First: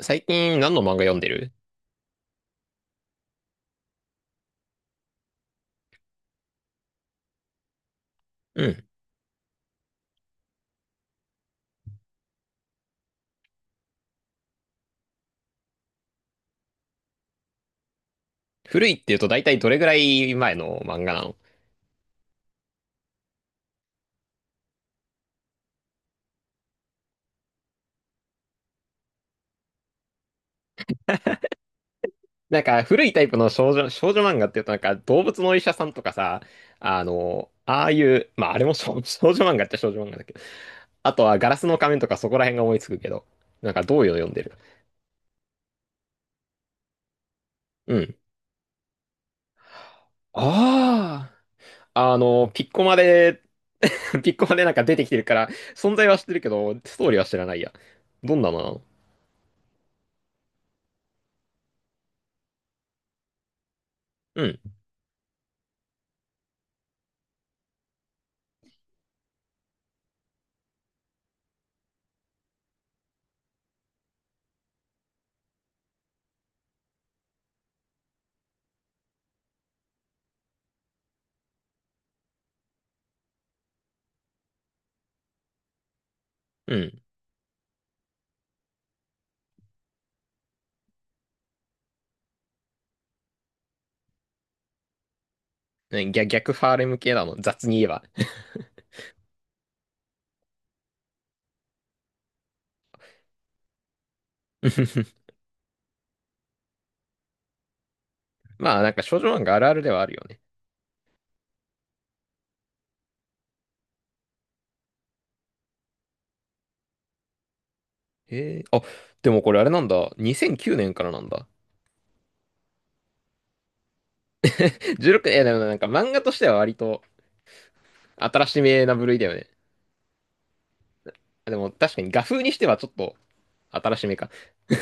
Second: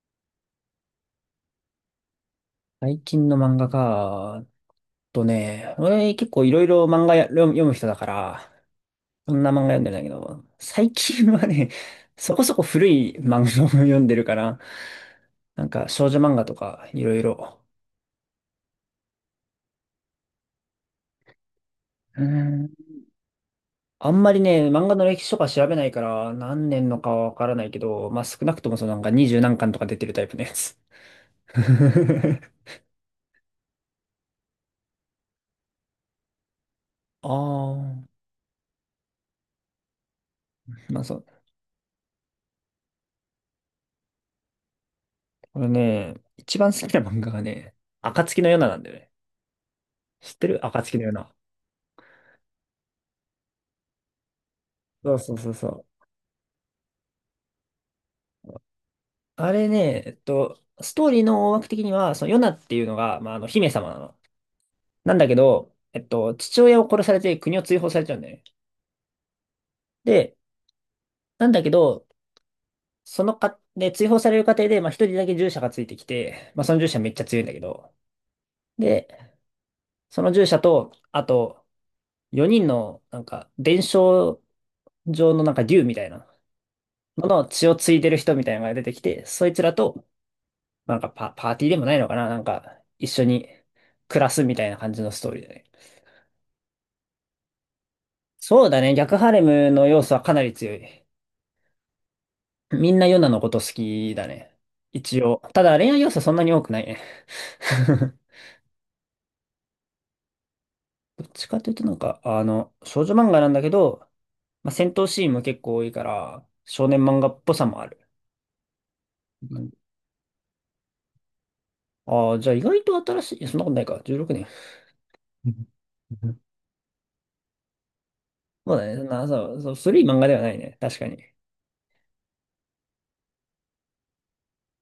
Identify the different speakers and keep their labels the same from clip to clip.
Speaker 1: 最近何の漫画読んでる？
Speaker 2: 最近の漫画か、とね、俺結構いろいろ漫画や読む人だか
Speaker 1: う
Speaker 2: ら、
Speaker 1: ん。
Speaker 2: そんな漫画読んでないんだけど、最近はね、そこそこ古い漫画を読んでるから、なんか少女漫画とかいろいろ。
Speaker 1: 古いって言うと大体どれぐらい前の漫画なの？
Speaker 2: うーん。あんまりね、漫画の歴史とか調べないから何年のかはわからないけど、まあ少なくともそのなんか二十何巻とか出てるタイプのやつ。
Speaker 1: なんか古いタイプの少女漫画って言うとなんか動物のお医者さんとかさ、
Speaker 2: あ
Speaker 1: ああい
Speaker 2: あ、
Speaker 1: う、まああれも少女漫画っちゃ少女漫画だけど、
Speaker 2: まあ
Speaker 1: あ
Speaker 2: そ
Speaker 1: と
Speaker 2: う。
Speaker 1: はガラスの仮面とかそこら辺が思いつくけど、なんかどういうの読んでる？
Speaker 2: これね、一番好きな漫画がね、
Speaker 1: うん。
Speaker 2: 暁の夜ななんだよね。知ってる？暁のよう
Speaker 1: あ
Speaker 2: な。
Speaker 1: あ、ピッコマで、ピッコマでなんか出てき
Speaker 2: そ
Speaker 1: て
Speaker 2: う
Speaker 1: る
Speaker 2: そ
Speaker 1: か
Speaker 2: う
Speaker 1: ら、
Speaker 2: そうそ
Speaker 1: 存
Speaker 2: う。
Speaker 1: 在は知ってるけど、ストーリーは知らないや。どんなのなの？
Speaker 2: あれね、ストーリーの大枠的には、そのヨナっていうのが、まあ、姫様なの。
Speaker 1: うん。
Speaker 2: なんだけど、父親を殺されて国を追放されちゃうんだよね。で、なんだけど、そのか、で、追放される過程で、まあ、一人だけ従者がついてきて、まあ、その従者めっちゃ強いんだけど、で、その従者と、あと、4人の、なんか、伝承上のなんか竜みたいな
Speaker 1: うん。
Speaker 2: のの血を継いでる人みたいなのが出てきて、そいつらとなんかパーティーでもないのかななんか、一緒に暮らすみたいな感じのストーリーだね。
Speaker 1: ね、逆ファーレム系だもん、雑に言えば。
Speaker 2: そうだね。逆ハレムの要素はかなり強い。みんなヨナのこと好きだね。一応。ただ恋愛要素そんなに多くないね。
Speaker 1: まあ、なんか少女漫画あるあるではあるよね。
Speaker 2: どっちかというとなんか、少女漫画なんだけど、まあ、戦闘シーンも結構多いから、少年漫画っぽさもある。
Speaker 1: へえ、あ、でもこれあれなんだ。2009年からなんだ。
Speaker 2: ああー、じゃあ意外と新しい。いやそんなことないか。16年。
Speaker 1: 16、でもなんか漫画とし ては割と新し
Speaker 2: そう
Speaker 1: め
Speaker 2: だ
Speaker 1: な
Speaker 2: ね。そ
Speaker 1: 部
Speaker 2: ん
Speaker 1: 類だ
Speaker 2: な、
Speaker 1: よね。
Speaker 2: そう、そう古い漫画ではないね。確かに。
Speaker 1: でも確かに画風にしてはちょっと新しめか。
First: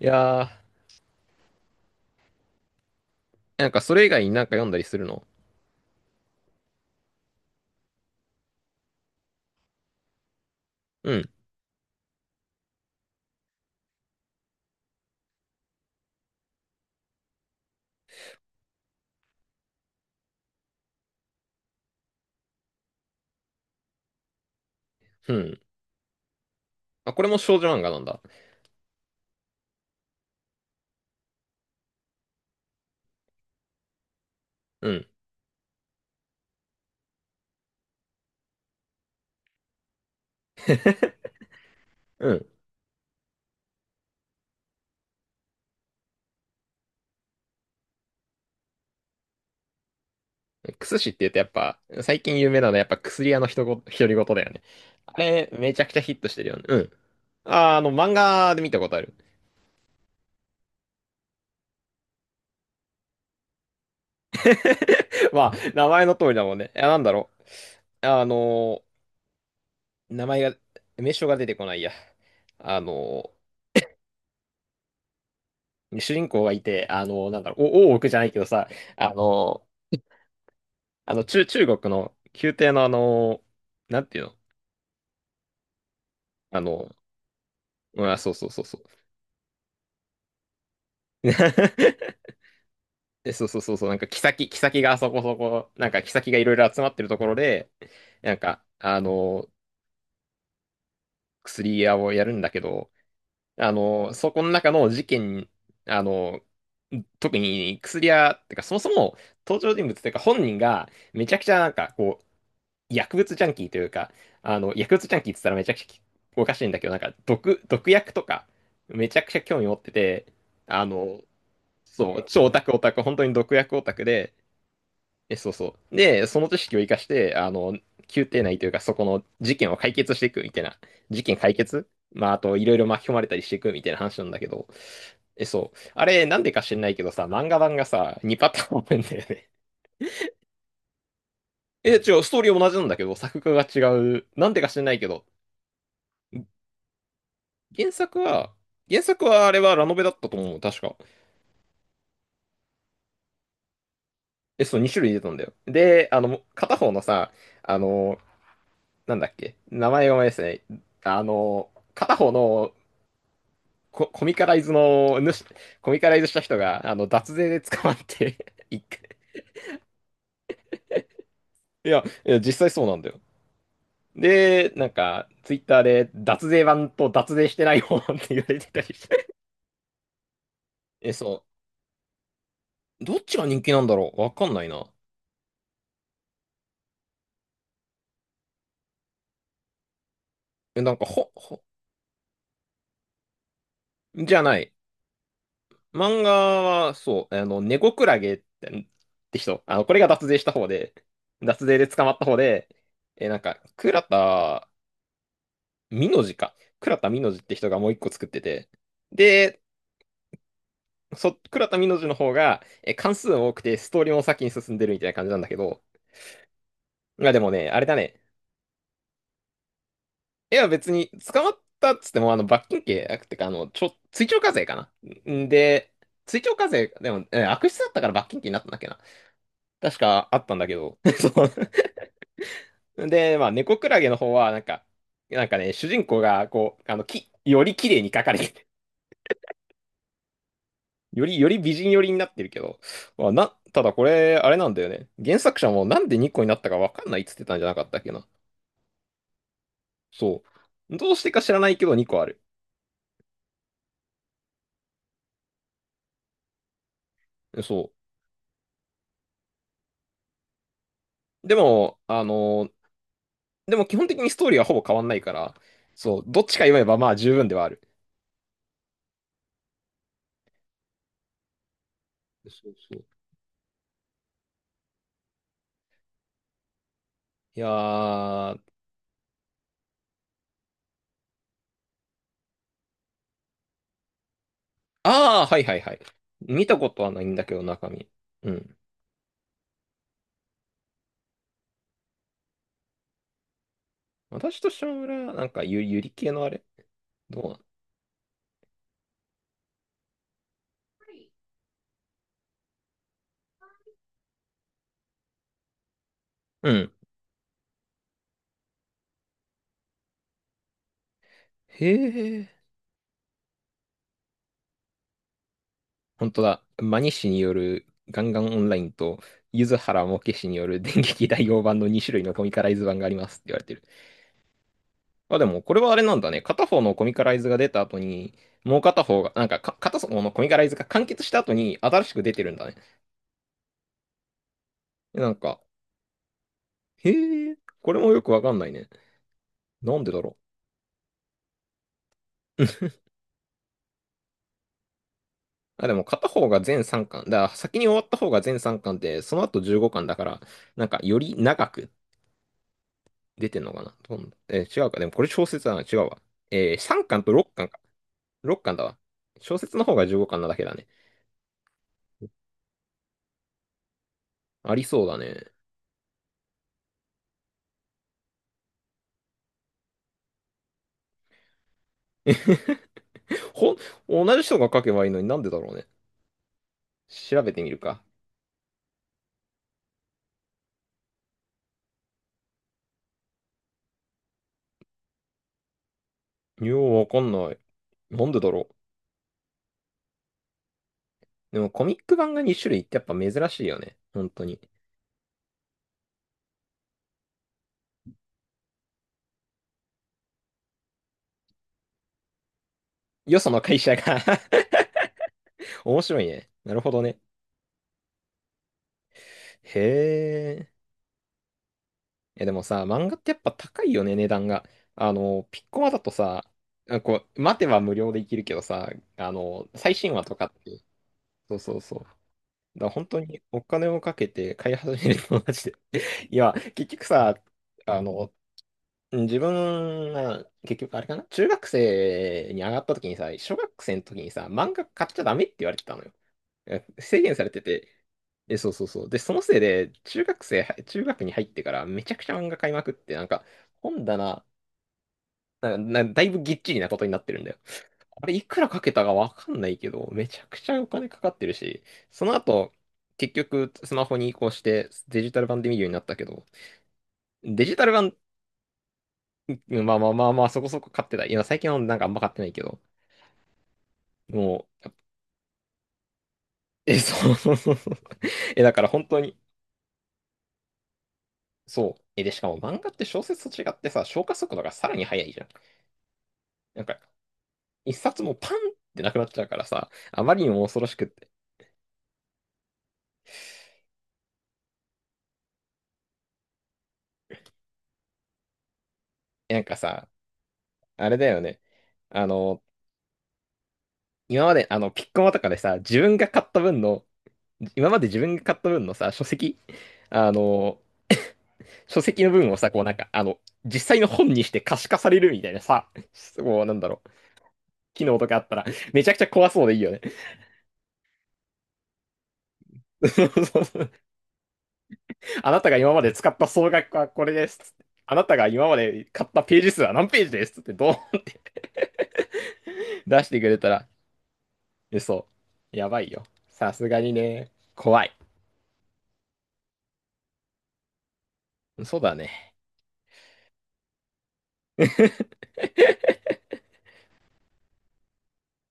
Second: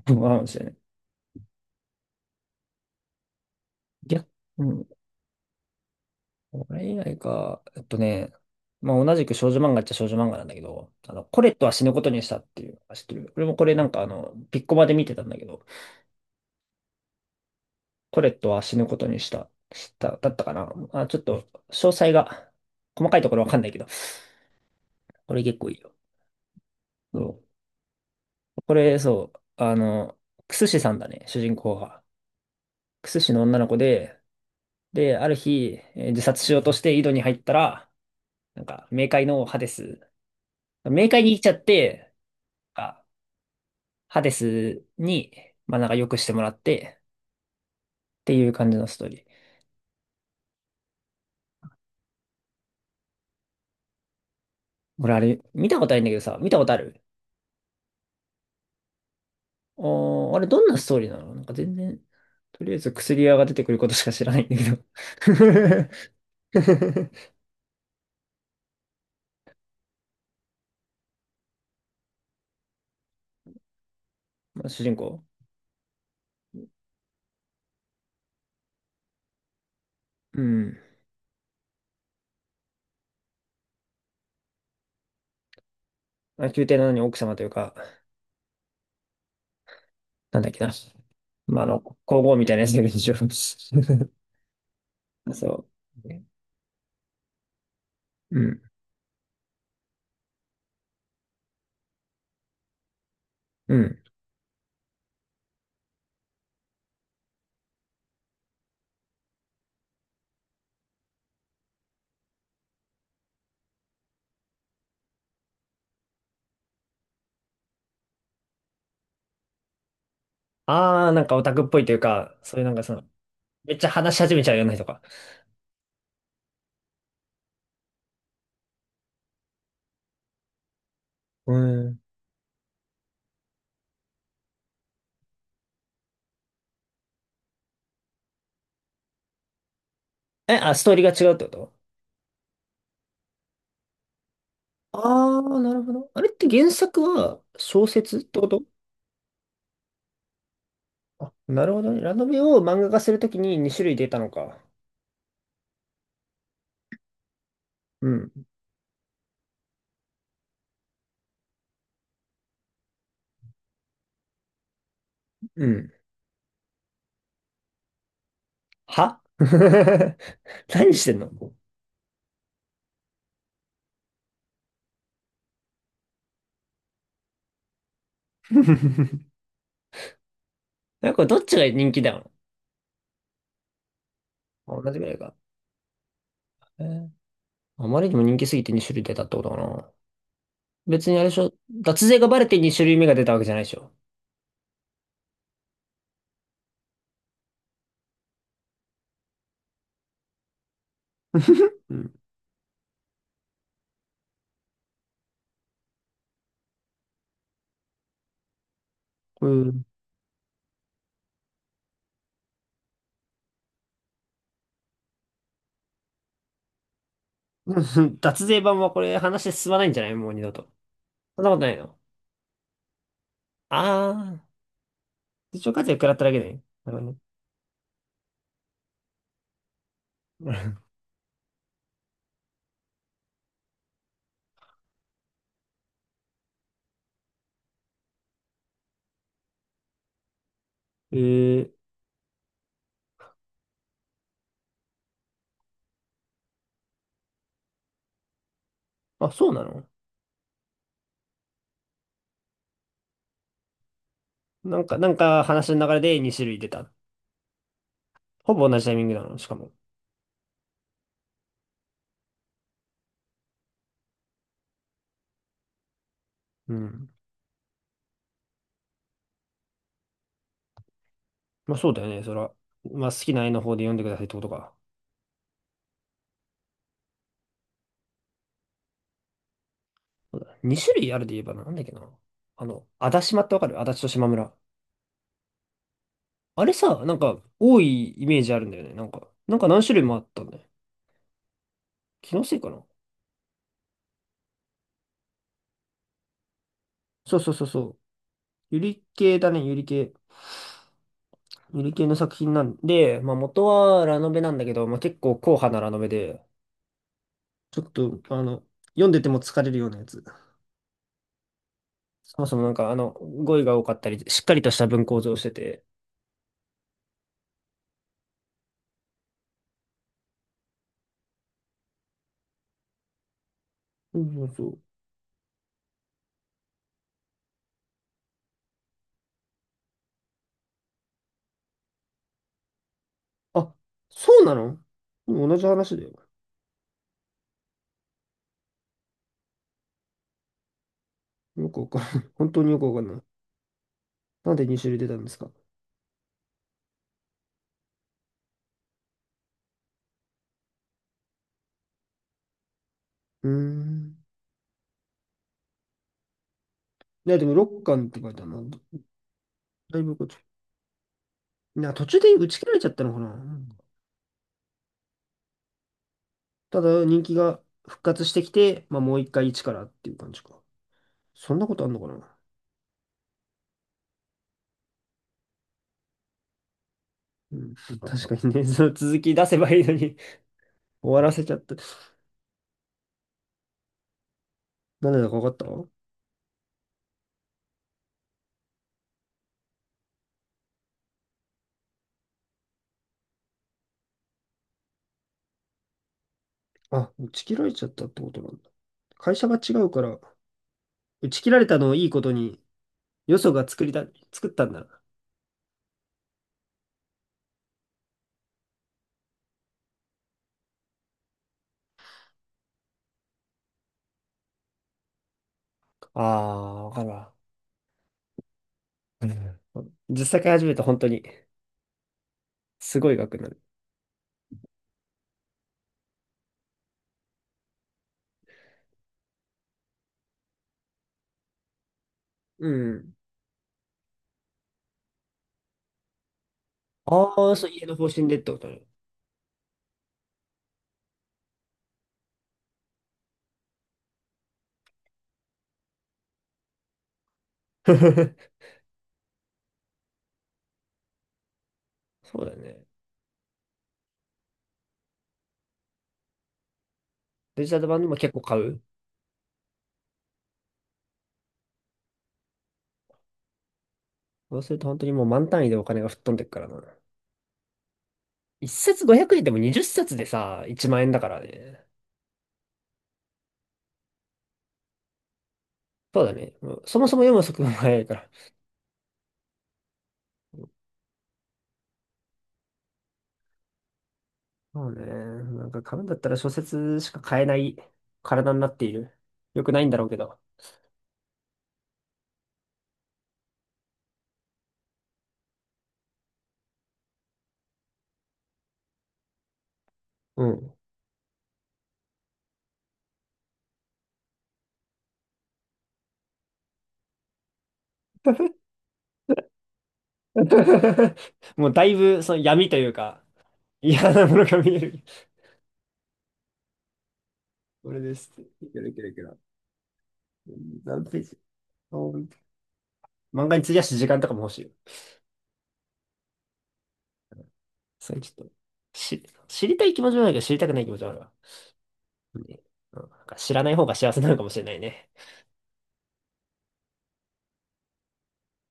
Speaker 1: い
Speaker 2: そうかかもし
Speaker 1: や
Speaker 2: れない。
Speaker 1: ー、なんかそれ以外
Speaker 2: 逆、
Speaker 1: になんか読
Speaker 2: う
Speaker 1: んだり
Speaker 2: ん。
Speaker 1: するの？
Speaker 2: これ以外か、まあ同じく少女漫画っちゃ少女漫画なんだけど、
Speaker 1: うん、
Speaker 2: コレットは死ぬことにしたっていう、知ってる？俺もこれなんかピッコマで見てたんだけど、コレットは死ぬことにした、だったかな。あ、ちょっと、詳細が、細かいところわかんないけど、
Speaker 1: う
Speaker 2: これ結
Speaker 1: ん。
Speaker 2: 構いいよ。
Speaker 1: あ、これも
Speaker 2: そ
Speaker 1: 少女漫画なんだ。
Speaker 2: う。これ、そう、クスシさんだね、主人公が。クスシの女の子で、
Speaker 1: うん、
Speaker 2: で、ある日、自殺しようとして井戸に入ったら、なんか、冥界のハデス、冥界に行っちゃって、
Speaker 1: うん。
Speaker 2: あハデスに、まあなんか良くしてもらってっていう感じのストーリー。
Speaker 1: クスシって言うとやっぱ、最近有名なのはやっぱ薬屋の独り言だよね。あ
Speaker 2: 俺あれ、
Speaker 1: れ、
Speaker 2: 見
Speaker 1: め
Speaker 2: た
Speaker 1: ちゃ
Speaker 2: こ
Speaker 1: く
Speaker 2: とあ
Speaker 1: ち
Speaker 2: る
Speaker 1: ゃ
Speaker 2: んだ
Speaker 1: ヒ
Speaker 2: け
Speaker 1: ッ
Speaker 2: ど
Speaker 1: トし
Speaker 2: さ、
Speaker 1: てる
Speaker 2: 見
Speaker 1: よ
Speaker 2: た
Speaker 1: ね。
Speaker 2: こと
Speaker 1: う
Speaker 2: あ
Speaker 1: ん。
Speaker 2: る？
Speaker 1: あー、漫画で見たことある。
Speaker 2: おー、あれどんなストーリーなの？なんか全然、とりあえず薬屋が出てくることしか知らないんだけど
Speaker 1: まあ、名前の通りだもんね。いや、なんだ ろう。ー、名前が、名称が出てこないや。あの
Speaker 2: まあ主人公。
Speaker 1: 主人公がいて、なんだろう、大奥じゃないけどさ、あのー、
Speaker 2: うん。
Speaker 1: 中国の宮廷のなんていうの？
Speaker 2: まあ、
Speaker 1: あ
Speaker 2: 宮廷な
Speaker 1: の
Speaker 2: のに奥様というか、
Speaker 1: うん、あ、そうそうそうそう。
Speaker 2: なんだっけな。まあ皇后みたいなやつだけど一応
Speaker 1: で、そうそうそうそう、なんか、妃がそこそ
Speaker 2: そ
Speaker 1: こ、なんか、
Speaker 2: う。
Speaker 1: 妃がいろいろ集まってるところで、なん
Speaker 2: うん。
Speaker 1: か、薬屋をやるんだけど、
Speaker 2: うん。
Speaker 1: そこの中の事件、あの、特に薬屋、てかそもそも登場人物っていうか本人がめちゃくちゃなんかこう、薬物ジャンキーというか、薬物ジャンキーって言ったらめちゃくちゃおかしいんだけど、なんか毒薬とかめちゃくちゃ興味持ってて、あ
Speaker 2: あー、
Speaker 1: の、
Speaker 2: なんかオタクっぽいという
Speaker 1: そう、
Speaker 2: か、
Speaker 1: 超オ
Speaker 2: そう
Speaker 1: タ
Speaker 2: いうな
Speaker 1: ク
Speaker 2: ん
Speaker 1: オ
Speaker 2: か
Speaker 1: タク、本当に毒
Speaker 2: め
Speaker 1: 薬
Speaker 2: っ
Speaker 1: オ
Speaker 2: ちゃ
Speaker 1: タク
Speaker 2: 話し
Speaker 1: で、
Speaker 2: 始めちゃうような人か。
Speaker 1: え、そうそう。で、その知識を生かして、宮廷内というか、そこの事件を解決していくみたいな。事件解
Speaker 2: う
Speaker 1: 決、
Speaker 2: ん。
Speaker 1: まあ、あと、いろいろ巻き込まれたりしていくみたいな話なんだけど。え、そう。あれ、なんでか知んないけどさ、漫画版がさ、2パターンあるんだよね。
Speaker 2: え、あ、ストーリーが違うってこと？
Speaker 1: え、違う、ストーリー同じなんだけど、作画が違う。なんでか知んないけど、
Speaker 2: ああ、なるほど。あれって原作は小
Speaker 1: 原作
Speaker 2: 説ってこ
Speaker 1: は、
Speaker 2: と？
Speaker 1: 原作はあれはラノベだったと思う、確か。
Speaker 2: あ、なるほどね。ラノベを漫画化するときに2種類出たのか。
Speaker 1: え、そう、2種類出たんだよ。で、片方のさ、あ
Speaker 2: う
Speaker 1: の、
Speaker 2: ん、
Speaker 1: なんだっけ、名前が思い出せない。片方のコミカライズの
Speaker 2: う
Speaker 1: コ
Speaker 2: ん。
Speaker 1: ミカライズした人が、脱税で捕まって 一回、
Speaker 2: は 何してんの？
Speaker 1: いや、いや、実際そうなんだよ。で、なんか、ツイッターで、脱税版と脱税してない方って言われてたりして。
Speaker 2: な
Speaker 1: え、
Speaker 2: んか これどっ
Speaker 1: そ
Speaker 2: ちが人気だよ。
Speaker 1: う。どっちが人気なんだろう、わかんない
Speaker 2: あ
Speaker 1: な。
Speaker 2: 同じぐらいか。えーあまりにも人気すぎて2種類出たってことかな。
Speaker 1: え、なんか、
Speaker 2: 別にあれでしょ。脱税がバレて2種類目が出たわけじゃないでしょ。
Speaker 1: じゃない。漫画は、そう、ネゴクラゲって人。これが脱税した方で、脱税 で
Speaker 2: う
Speaker 1: 捕ま
Speaker 2: ん。
Speaker 1: った方で、え、なんか、倉田ミノジか。倉田ミノジって人がもう一個作ってて。
Speaker 2: う
Speaker 1: で、
Speaker 2: ん
Speaker 1: 倉田美濃路の方が、え、関数多くて、ストーリーも先に進んでるみたいな感じなんだけど、まあでもね、あれだね。
Speaker 2: 脱税版はこれ話進まないんじゃない？もう二度
Speaker 1: 絵は
Speaker 2: と。
Speaker 1: 別に、
Speaker 2: そ
Speaker 1: 捕
Speaker 2: ん
Speaker 1: ま
Speaker 2: な
Speaker 1: っ
Speaker 2: ことない
Speaker 1: たっ
Speaker 2: の？
Speaker 1: つっても、罰金刑、ってか、追徴課
Speaker 2: ああ
Speaker 1: 税かな。ん
Speaker 2: ー、手帳課
Speaker 1: で、
Speaker 2: 税食らっただけ
Speaker 1: 追徴
Speaker 2: ね。
Speaker 1: 課税、でも、悪質だったから罰金刑になったんだっけな。確かあったんだけ ど。そう。で、まあ、猫クラゲの方は、なんか、なんかね、主人公が、こう、より綺麗に描かれて、
Speaker 2: え
Speaker 1: より美
Speaker 2: ー、
Speaker 1: 人寄りになってるけど、まあ、ただこれ、あれなんだよね。原作者もなんで2個になったかわかんないっつってたんじゃなかったっけな。
Speaker 2: あ、そうなの？
Speaker 1: そう。どうしてか知らないけど2個ある。
Speaker 2: なんか話の流れで2種類出た。
Speaker 1: そ
Speaker 2: ほぼ同じタイミングなの？しかも。
Speaker 1: う。でも、でも基本的にストーリーはほぼ変わんないから、そう、どっちか読
Speaker 2: う
Speaker 1: めば
Speaker 2: ん。
Speaker 1: まあ十分ではある。
Speaker 2: まあそうだよね、そら。
Speaker 1: そうそう。
Speaker 2: まあ好きな絵の方で読んでくださいってことか。
Speaker 1: いやー、あ
Speaker 2: そうだ2種類あるで言えばなんだっけな。足立島ってわかる？足立と島村。
Speaker 1: あ、はいはいはい。
Speaker 2: あ
Speaker 1: 見
Speaker 2: れ
Speaker 1: たこと
Speaker 2: さ、
Speaker 1: は
Speaker 2: なん
Speaker 1: ないん
Speaker 2: か
Speaker 1: だけど、
Speaker 2: 多
Speaker 1: 中身。
Speaker 2: いイメー
Speaker 1: う
Speaker 2: ジあるんだ
Speaker 1: ん。
Speaker 2: よね。なんか何種類もあったんだよ。気のせいかな。
Speaker 1: 私と島村、なんかゆり系のあれ、
Speaker 2: そ
Speaker 1: ど
Speaker 2: う
Speaker 1: うな
Speaker 2: そう
Speaker 1: の？
Speaker 2: そうそう。ゆり系だね、ゆり系。ゆり系の作品なんで、まあ元はラノベなんだけど、まあ結構硬派なラノベで、
Speaker 1: うん。
Speaker 2: ちょっと、読んでても疲れるようなやつ。
Speaker 1: へ
Speaker 2: そも
Speaker 1: え。
Speaker 2: そもなんか、語彙が多かったり、しっかりとした文構造をしてて、
Speaker 1: 本当だ。マニ氏によるガンガンオンラインと、柚子原モケ氏による 電撃大王版の2種類のコミカライズ版がありますって言われてる。
Speaker 2: そうそうそう。
Speaker 1: まあ、でもこれはあれなんだね。片方のコミカライズが出た後に、もう片方が、なんかか片方のコミカライズが完結した後に新しく出てるんだね。
Speaker 2: あ、そうなの？
Speaker 1: な
Speaker 2: で
Speaker 1: ん
Speaker 2: も同
Speaker 1: か、
Speaker 2: じ話だよ。
Speaker 1: へえ、これもよくわかんないね。なんでだろ
Speaker 2: よくわかんない。本当
Speaker 1: う。
Speaker 2: によ くわかんない。なんで2種類出たんですか？
Speaker 1: あ、でも片方が全3巻。だから先に終わった方が全3巻で、その後15巻だから、なんかより長く
Speaker 2: う
Speaker 1: 出
Speaker 2: ー
Speaker 1: てんのかな、ど
Speaker 2: ん。
Speaker 1: んえー違うか。でもこれ小説だな。違うわ。3巻
Speaker 2: い
Speaker 1: と
Speaker 2: や、で
Speaker 1: 6
Speaker 2: も
Speaker 1: 巻かん
Speaker 2: 6
Speaker 1: か。
Speaker 2: 巻って書いてある
Speaker 1: 6
Speaker 2: な。
Speaker 1: 巻だわ。小説の方
Speaker 2: だい
Speaker 1: が
Speaker 2: ぶ
Speaker 1: 15
Speaker 2: こっち。
Speaker 1: 巻なだけだね。
Speaker 2: いや、途中で打ち切られちゃったのかな。うん。
Speaker 1: ありそうだね。
Speaker 2: ただ、人気が復活してきて、まあ、もう一回一からっていう感じか。そんなことあんのかな。
Speaker 1: ほん、同じ人が書けばいいのになんでだろうね。調べ
Speaker 2: う
Speaker 1: てみ
Speaker 2: ん、
Speaker 1: るか。
Speaker 2: 確かにね、その続き出せばいいのに 終わらせちゃった。なんでだかわかった？
Speaker 1: ようわかんない。なんでだろう。でもコミック版が2種類ってやっぱ珍しいよね。本当に。
Speaker 2: あ、打ち切られちゃったってことなんだ。会社が違うから、打ち切られたのをいいことに、よ
Speaker 1: よそ
Speaker 2: そ
Speaker 1: の
Speaker 2: が
Speaker 1: 会社が
Speaker 2: 作ったんだな。
Speaker 1: 面白いね。なるほどね。へえ、でもさ、漫画ってやっぱ高いよね、値段が。ピッコマだと
Speaker 2: あ
Speaker 1: さ、
Speaker 2: あ、わ
Speaker 1: あ、
Speaker 2: かる
Speaker 1: こ
Speaker 2: わ。
Speaker 1: う、待てば無料でいけるけどさ、
Speaker 2: うん。
Speaker 1: 最新話
Speaker 2: 実
Speaker 1: と
Speaker 2: 際
Speaker 1: かっ
Speaker 2: 買い始めた
Speaker 1: て、
Speaker 2: ら本当に、
Speaker 1: そうそうそう。だから
Speaker 2: す
Speaker 1: 本
Speaker 2: ごい
Speaker 1: 当
Speaker 2: 額
Speaker 1: に
Speaker 2: になる。
Speaker 1: お金をかけて買い始めるのマジで。いや、結局さ、あの、自分が、結局あれかな、中学生に
Speaker 2: う
Speaker 1: 上がった時
Speaker 2: ん。
Speaker 1: にさ、小学生の時にさ、漫画買っちゃダメって言われてたのよ。制
Speaker 2: あ
Speaker 1: 限され
Speaker 2: あ、
Speaker 1: て
Speaker 2: そう、家
Speaker 1: て、
Speaker 2: の方針でって
Speaker 1: え、
Speaker 2: こと
Speaker 1: そうそ
Speaker 2: ね。
Speaker 1: うそう。で、そのせいで、中学に入ってからめちゃくちゃ漫画買いまくって、なんか、本棚、だいぶぎっちりなことになってるんだよ。あれ、い くらかけたかわかんないけど、めちゃくちゃお金かかってるし、その
Speaker 2: そうだよ
Speaker 1: 後、
Speaker 2: ね。
Speaker 1: 結局、スマホに移行して、デジタル版で見るようになったけど、デ
Speaker 2: デジ
Speaker 1: ジ
Speaker 2: タ
Speaker 1: タ
Speaker 2: ル
Speaker 1: ル
Speaker 2: 版で
Speaker 1: 版、
Speaker 2: も結構買う？
Speaker 1: まあまあまあまあ、そこそこ買ってた。今、最近はなんかあんま買ってないけど、
Speaker 2: そう
Speaker 1: も
Speaker 2: すると
Speaker 1: う、
Speaker 2: 本当にもう満単位でお金が吹っ飛んでっからな。
Speaker 1: え、そうそうそうそう。え、
Speaker 2: 一
Speaker 1: だから
Speaker 2: 冊
Speaker 1: 本当
Speaker 2: 500
Speaker 1: に、
Speaker 2: 円でも20冊でさ、1万円だからね。
Speaker 1: そう。え、で、しかも漫画って小説と違ってさ、消化速度がさらに速いじゃん。
Speaker 2: そうだね。も
Speaker 1: な
Speaker 2: う
Speaker 1: んか、
Speaker 2: そもそも読む速度が
Speaker 1: 一
Speaker 2: 速いか
Speaker 1: 冊
Speaker 2: ら。
Speaker 1: もパンってなくなっちゃうからさ、あまりにも恐ろしくって。
Speaker 2: そうね。なんか買うんだったら小説しか買えない体になっている。
Speaker 1: な
Speaker 2: よ
Speaker 1: ん
Speaker 2: く
Speaker 1: か
Speaker 2: ないんだろ
Speaker 1: さ、
Speaker 2: うけど。
Speaker 1: あれだよね。あの、今まで、ピッコマとかでさ、自分が買った分の、今まで自分が買った分のさ、書籍、あ
Speaker 2: うん。
Speaker 1: の、書籍の分をさ、こうなんか、実際の本にして可視化されるみたいなさ、もうなんだろう、機能とかあったら、めちゃくちゃ怖そうでいいよね。
Speaker 2: もうだいぶその闇というか、嫌なものが見える。
Speaker 1: あなたが今まで使った総額はこれです。
Speaker 2: これで
Speaker 1: あな
Speaker 2: す。
Speaker 1: たが
Speaker 2: い
Speaker 1: 今ま
Speaker 2: けるいけ
Speaker 1: で
Speaker 2: るいけ
Speaker 1: 買っ
Speaker 2: る。
Speaker 1: たページ数は何ページですってどう？
Speaker 2: 何 ページ？お。
Speaker 1: 出してく
Speaker 2: 漫画
Speaker 1: れ
Speaker 2: に
Speaker 1: た
Speaker 2: 費や
Speaker 1: ら、
Speaker 2: す時間とかも欲しいよ。
Speaker 1: え、そう。やばいよ。さすがにね。怖
Speaker 2: そ
Speaker 1: い。
Speaker 2: れちょっと、し、知りたい気持ちもあるけど、知りたくない気持ちもあるわ。
Speaker 1: そうだね。
Speaker 2: ね。うん。なんか知らない方が幸せなのかもしれないね。